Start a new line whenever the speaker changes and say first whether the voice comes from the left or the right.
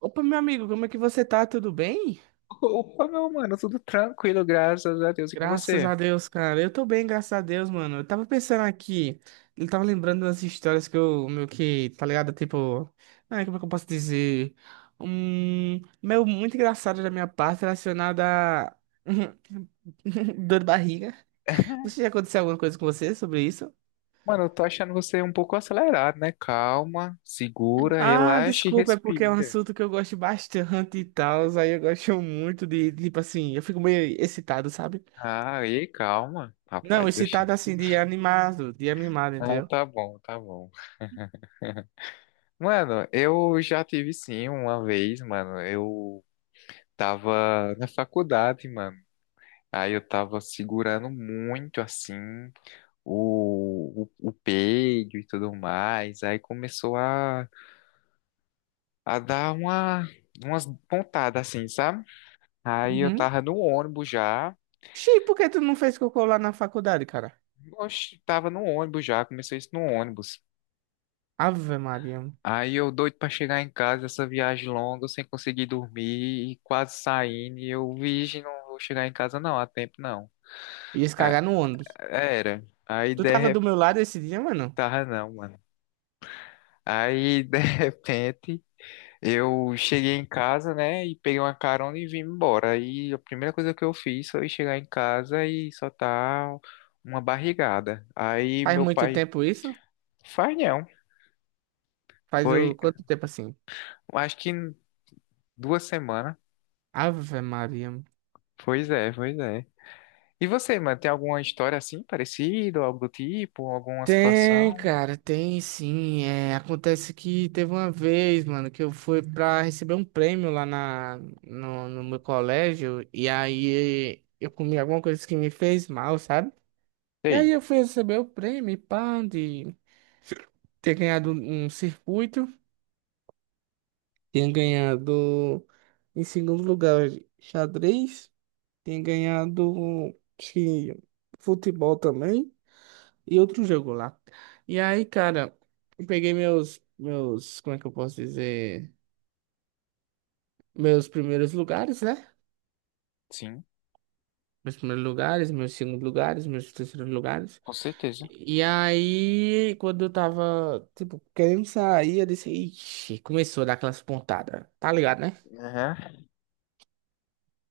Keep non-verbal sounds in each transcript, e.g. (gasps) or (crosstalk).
right: Opa, meu amigo, como é que você tá? Tudo bem?
left: Opa, meu mano, tudo tranquilo, graças a Deus e com
right: Graças
left: você.
right: a Deus, cara. Eu tô bem, graças a Deus, mano. Eu tava pensando aqui, eu tava lembrando das histórias que tá ligado? Tipo, ai, como é que eu posso dizer? Meu, muito engraçado da minha parte relacionada a (laughs) dor de barriga.
left: (laughs)
right: Você já aconteceu alguma coisa com você sobre isso?
left: Mano, eu tô achando você um pouco acelerado, né? Calma, segura,
right: Ah,
left: relaxa e
right: desculpa, é porque é um
left: respira.
right: assunto que eu gosto bastante e tal. Aí eu gosto muito de, tipo assim, eu fico meio excitado, sabe?
left: Ah, e calma,
right: Não,
left: rapaz, oxi.
right: excitado assim de animado,
left: Ah,
right: entendeu?
left: tá bom, tá bom. Mano, eu já tive sim uma vez, mano. Eu tava na faculdade, mano. Aí eu tava segurando muito assim o peido e tudo mais. Aí começou a dar umas pontadas assim, sabe? Aí eu
right: Uhum.
left: tava no ônibus já,
right: Xi, por que tu não fez cocô lá na faculdade, cara?
left: oxe, tava no ônibus já, começou isso no ônibus.
right: Ave Maria, mano.
left: Aí eu doido pra chegar em casa, essa viagem longa, sem conseguir dormir, e quase saindo, e eu, virgem, não vou chegar em casa não, há tempo não.
right: Ia se
left: A-
right: cagar no ônibus.
left: Era, aí
right: Tu
left: de
right: tava do
left: repente,
right: meu lado esse dia, mano?
left: tava não, mano. Aí de (laughs) repente. Eu cheguei em casa, né, e peguei uma carona e vim embora. Aí a primeira coisa que eu fiz foi chegar em casa e soltar uma barrigada. Aí
right: Faz
left: meu
right: muito
left: pai,
right: tempo isso?
left: faz não.
right: Faz
left: Foi,
right: o quanto tempo assim?
left: acho que em 2 semanas.
right: Ave Maria, mano.
left: Pois é, pois é. E você, mano, tem alguma história assim, parecida, ou algo do tipo, alguma situação?
right: Tem, cara, tem sim. É, acontece que teve uma vez, mano, que eu fui pra receber um prêmio lá na, no, no meu colégio e aí eu comi alguma coisa que me fez mal, sabe? E aí
left: Sei,
right: eu fui receber o prêmio, e pá, de ter ganhado um circuito, tinha ganhado em segundo lugar xadrez, tinha ganhado acho que futebol também e outro jogo lá. E aí, cara, eu peguei meus, como é que eu posso dizer, meus primeiros lugares, né?
left: sim,
right: Meus primeiros lugares, meus segundos lugares, meus terceiros lugares.
left: com certeza.
right: E aí, quando eu tava, tipo, querendo sair, eu disse, ixi, começou a dar aquelas pontadas. Tá ligado, né?
left: Aham,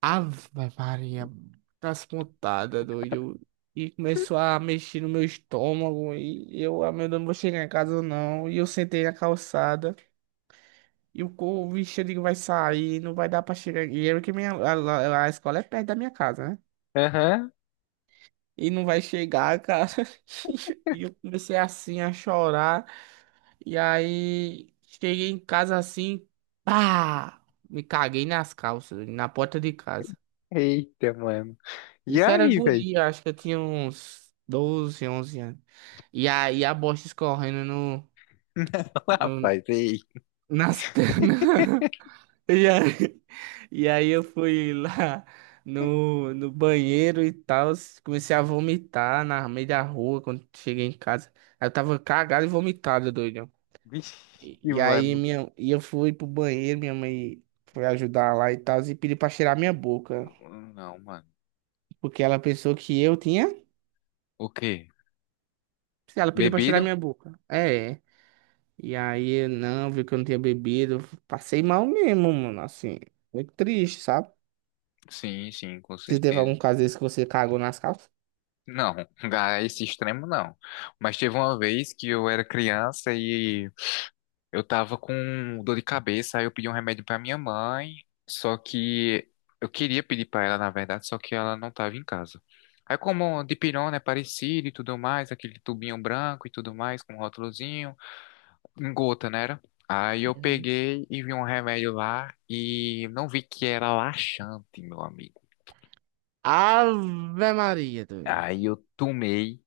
right: Ave Maria, aquelas pontadas, doido. E começou a mexer no meu estômago. E eu, ah, meu Deus, não vou chegar em casa não. E eu sentei na calçada. E o bicho ali vai sair, não vai dar pra chegar. E é que minha, a escola é perto da minha casa, né?
left: aham.
right: E não vai chegar, cara. (laughs) E eu comecei assim a chorar. E aí cheguei em casa assim, pá! Me caguei nas calças, na porta de casa.
left: Eita, mano. E
right: Isso era
left: aí, velho?
right: guria, acho que eu tinha uns 12 11 anos. E aí a bosta escorrendo
left: (laughs)
right: no-
left: Rapaz, ei.
right: nas pernas. (laughs) E aí, eu fui lá no banheiro e tal. Comecei a vomitar na meio da rua quando cheguei em casa. Aí eu tava cagado e vomitado, doido.
left: Vixe,
right: E, e aí
left: mano.
right: minha, e eu fui pro banheiro, minha mãe foi ajudar lá e tal, e pediu pra cheirar minha boca.
left: Não, mano.
right: Porque ela pensou que eu tinha.
left: O quê?
right: Ela pediu pra cheirar
left: Bebido?
right: minha boca. É. E aí eu não, viu que eu não tinha bebido. Passei mal mesmo, mano. Assim, muito triste, sabe?
left: Sim, sim, com
right: Você teve
left: certeza.
right: algum caso desse que você cagou nas calças?
left: Não, (laughs) a esse extremo não. Mas teve uma vez que eu era criança e eu tava com dor de cabeça, aí eu pedi um remédio pra minha mãe, só que eu queria pedir pra ela, na verdade, só que ela não tava em casa. Aí como dipirona é parecido e tudo mais, aquele tubinho branco e tudo mais, com um rótulozinho, em gota, né? Era? Aí eu
right: Uhum.
left: peguei e vi um remédio lá e não vi que era laxante, meu amigo.
right: Ave Maria, doido.
left: Aí eu tomei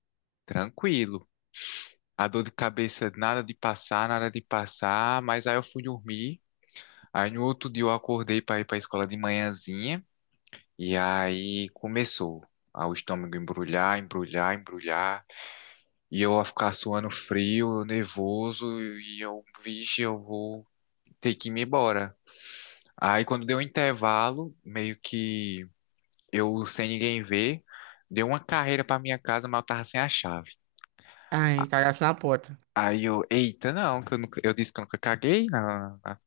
left: tranquilo. A dor de cabeça, nada de passar, nada de passar, mas aí eu fui dormir. Aí no outro dia eu acordei para ir para a escola de manhãzinha e aí começou a o estômago embrulhar, embrulhar, embrulhar, e eu a ficar suando frio, nervoso e eu, vixe, eu vou ter que ir me embora. Aí quando deu um intervalo, meio que eu sem ninguém ver, deu uma carreira para minha casa, mas eu tava sem a chave.
right: Ai, cagasse na porta.
left: Aí eu, eita, não, que eu, nunca, eu disse que eu nunca caguei, não. Não.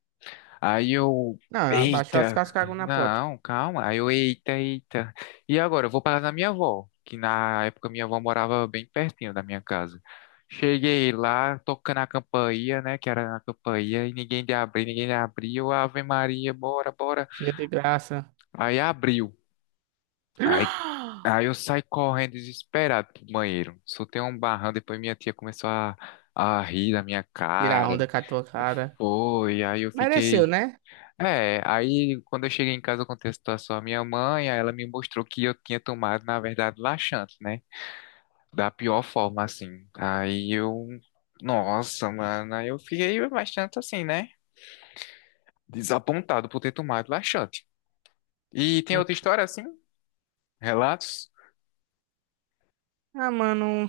left: Aí eu,
right: Não, abaixou as
left: eita,
right: calças, cagou na porta.
left: não, calma. Aí eu, eita, eita. E agora, eu vou parar na minha avó, que na época minha avó morava bem pertinho da minha casa. Cheguei lá, tocando a campainha, né, que era na campainha, e ninguém de abrir, ninguém de abrir. Eu, Ave Maria, bora, bora.
right: Cheia de graça.
left: Aí abriu. Aí,
right: (gasps)
left: aí, eu saí correndo desesperado pro banheiro. Soltei um barrão, depois minha tia começou a rir da minha
right: Tirar
left: cara.
right: onda com a tua cara.
left: Foi, aí eu
right: Mereceu,
left: fiquei.
right: né?
left: É, aí quando eu cheguei em casa, eu contei a situação à minha mãe, aí ela me mostrou que eu tinha tomado, na verdade, laxante, né? Da pior forma, assim. Aí eu. Nossa, mano, aí eu fiquei bastante assim, né? Desapontado por ter tomado laxante. E tem outra história assim? Relatos?
right: Ah, mano,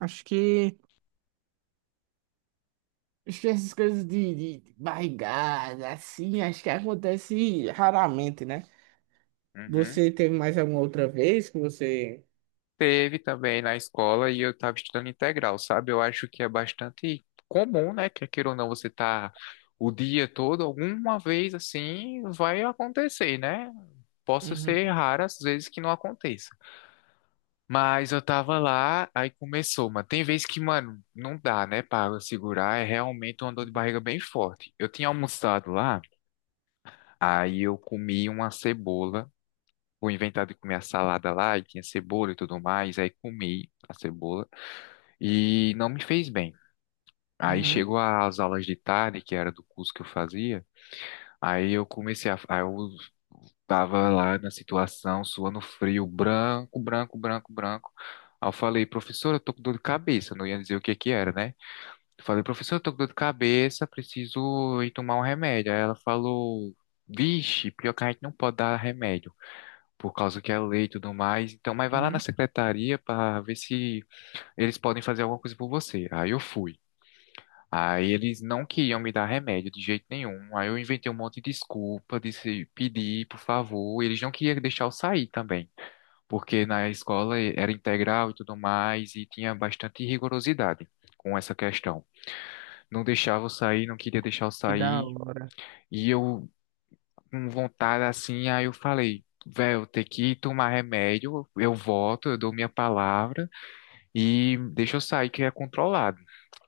right: acho que Acho que essas coisas de barrigada, assim, acho que acontece raramente, né?
left: Uhum.
right: Você teve mais alguma outra vez que você.
left: Teve também na escola e eu estava estudando integral, sabe? Eu acho que é bastante comum, né? Que queira ou não você tá o dia todo, alguma vez assim vai acontecer, né? Posso ser
right: Uhum,
left: raro às vezes que não aconteça. Mas eu tava lá, aí começou, mano. Tem vezes que, mano, não dá, né, para segurar. É realmente uma dor de barriga bem forte. Eu tinha almoçado lá, aí eu comi uma cebola. Vou inventar de comer a salada lá e tinha cebola e tudo mais. Aí comi a cebola e não me fez bem. Aí
right: uhum,
left: chegou as aulas de tarde, que era do curso que eu fazia. Aí eu comecei a. Aí eu tava lá na situação, suando frio, branco, branco, branco, branco. Aí eu falei, professora, eu tô com dor de cabeça. Eu não ia dizer o que que era, né? Eu falei, professora, eu tô com dor de cabeça, preciso ir tomar um remédio. Aí ela falou, vixe, pior que a gente não pode dar remédio por causa que é lei e tudo mais. Então, mas vai lá na
right: uhum.
left: secretaria para ver se eles podem fazer alguma coisa por você. Aí eu fui. Aí eles não queriam me dar remédio de jeito nenhum. Aí eu inventei um monte de desculpa, disse pedir, por favor. Eles não queriam deixar eu sair também, porque na escola era integral e tudo mais e tinha bastante rigorosidade com essa questão. Não deixava eu sair, não queria deixar eu
right: Que da
left: sair.
right: hora.
left: E eu com vontade assim, aí eu falei, velho, tem que tomar remédio, eu volto, eu dou minha palavra e deixa eu sair que é controlado.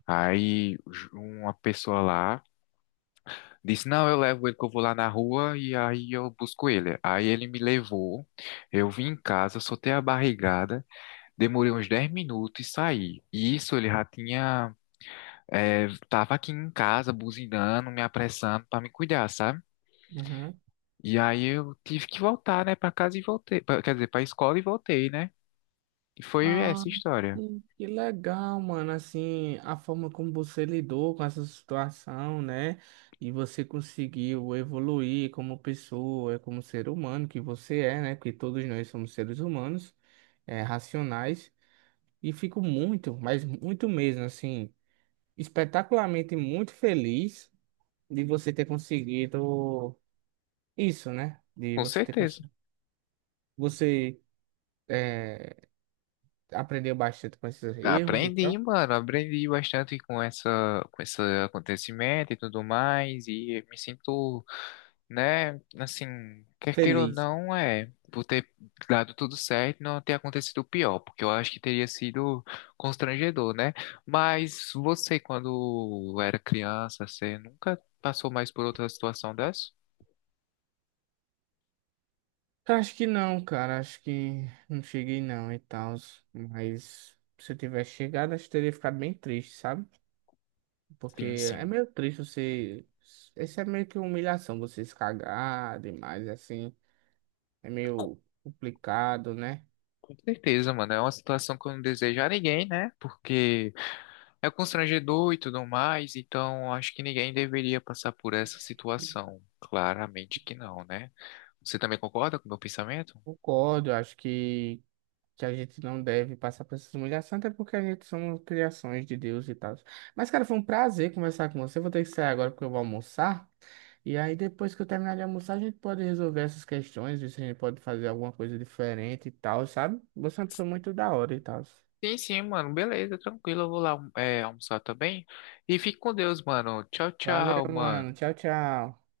left: Aí uma pessoa lá disse, não, eu levo ele que eu vou lá na rua e aí eu busco ele. Aí ele me levou, eu vim em casa, soltei a barrigada, demorei uns 10 minutos e saí. E isso ele já tinha, tava aqui em casa buzinando, me apressando para me cuidar, sabe?
right: Uhum.
left: E aí eu tive que voltar, né, pra casa e voltei, quer dizer, pra escola e voltei, né? E foi
right: Ah,
left: essa história,
right: que legal, mano. Assim, a forma como você lidou com essa situação, né? E você conseguiu evoluir como pessoa, como ser humano que você é, né? Porque todos nós somos seres humanos, é, racionais. E fico muito, mas muito mesmo, assim, espetacularmente muito feliz de você ter conseguido isso, né? De
left: com
right: você ter
left: certeza.
right: conseguido. Você eh, aprendeu bastante com esses erros e
left: Aprendi,
right: tal.
left: mano, aprendi bastante com essa, com esse acontecimento e tudo mais, e me sinto, né, assim, quer queira ou
right: Feliz.
left: não, é, por ter dado tudo certo, e não ter acontecido o pior, porque eu acho que teria sido constrangedor, né? Mas você, quando era criança, você nunca passou mais por outra situação dessa?
right: Cara, acho que não, cara. Acho que não cheguei não e tal. Mas se eu tivesse chegado, acho que teria ficado bem triste, sabe? Porque
left: Sim,
right: é
left: sim.
right: meio triste você. Isso é meio que humilhação, você se cagar demais, assim. É meio complicado, né?
left: Com certeza, mano. É uma situação que eu não desejo a ninguém, né? Porque é constrangedor e tudo mais, então acho que ninguém deveria passar por essa situação. Claramente que não, né? Você também concorda com o meu pensamento?
right: Concordo, eu acho que a gente não deve passar por essas humilhações, até porque a gente somos criações de Deus e tal. Mas, cara, foi um prazer conversar com você. Vou ter que sair agora porque eu vou almoçar. E aí, depois que eu terminar de almoçar, a gente pode resolver essas questões, ver se a gente pode fazer alguma coisa diferente e tal, sabe? Você é uma pessoa muito da hora e tal.
left: Sim, sim, mano. Beleza, tranquilo. Eu vou lá, é, almoçar também. E fique com Deus, mano. Tchau,
right: Valeu,
left: tchau,
right: mano.
left: mano.
right: Tchau, tchau.